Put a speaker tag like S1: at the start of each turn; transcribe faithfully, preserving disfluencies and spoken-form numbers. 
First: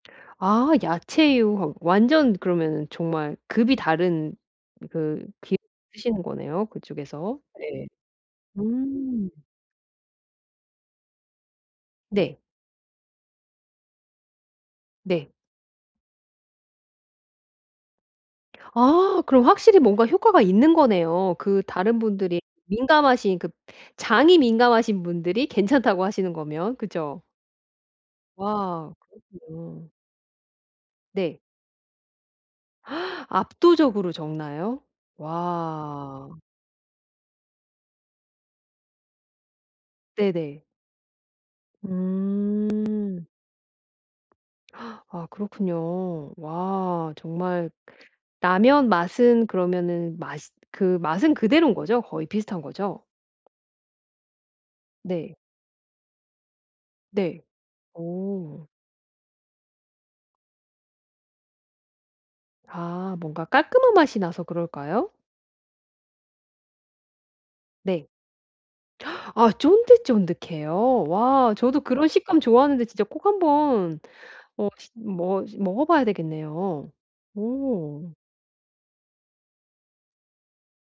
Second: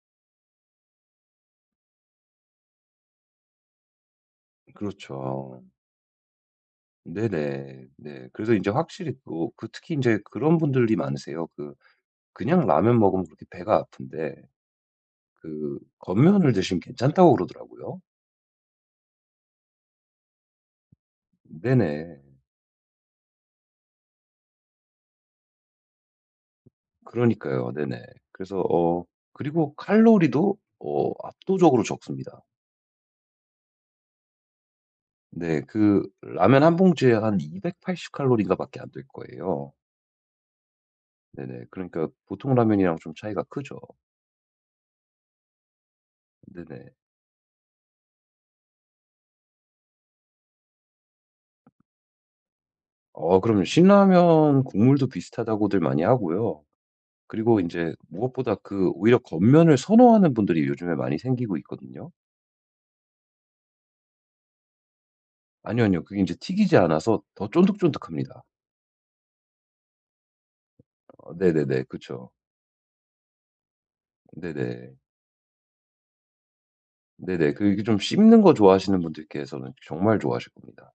S1: 아 야채유. 아 완전 그러면은 정말 급이 다른 그 기름을
S2: 그렇죠.
S1: 쓰시는 거네요, 그쪽에서.
S2: 네네.
S1: 네.
S2: 네. 그래서 인제 확실히
S1: 음.
S2: 또 그 특히 인제 그런 분들이 많으세요. 그
S1: 네.
S2: 그냥 라면 먹으면 그렇게 배가 아픈데
S1: 네.
S2: 그 건면을 드시면 괜찮다고 그러더라고요.
S1: 아 그럼 확실히 뭔가 효과가 있는 거네요. 그 다른
S2: 네네.
S1: 분들이 민감하신 그 장이 민감하신 분들이 괜찮다고 하시는 거면. 그죠?
S2: 그러니까요. 네네. 그래서
S1: 와
S2: 어 그리고
S1: 그렇군요.
S2: 칼로리도 어
S1: 네.
S2: 압도적으로 적습니다.
S1: 압도적으로 적나요?
S2: 네. 그
S1: 와.
S2: 라면 한 봉지에 한 이백팔십 칼로리인가 밖에 안 될 거예요.
S1: 네네.
S2: 네네. 그러니까 보통 라면이랑 좀
S1: 음.
S2: 차이가 크죠.
S1: 아 그렇군요.
S2: 네네.
S1: 와 정말 라면 맛은 그러면은 맛이 그 맛은 그대로인 거죠? 거의 비슷한 거죠?
S2: 어 그럼요. 신라면 국물도
S1: 네.
S2: 비슷하다고들 많이 하고요.
S1: 네.
S2: 그리고 인제 무엇보다
S1: 어.
S2: 그 오히려 건면을 선호하는 분들이 요즘에 많이 생기고 있거든요.
S1: 아 뭔가 깔끔한 맛이 나서 그럴까요?
S2: 아니요, 아니요. 그게 인제 튀기지 않아서 더
S1: 네.
S2: 쫀득쫀득합니다.
S1: 아 쫀득쫀득해요?
S2: 어
S1: 와 저도
S2: 네네네.
S1: 그런
S2: 그쵸.
S1: 식감 좋아하는데 진짜 꼭 한번 어 시
S2: 네네.
S1: 머 먹어봐야 되겠네요.
S2: 네네. 그리고 이게 좀
S1: 오.
S2: 씹는 거 좋아하시는 분들께서는 정말 좋아하십니다.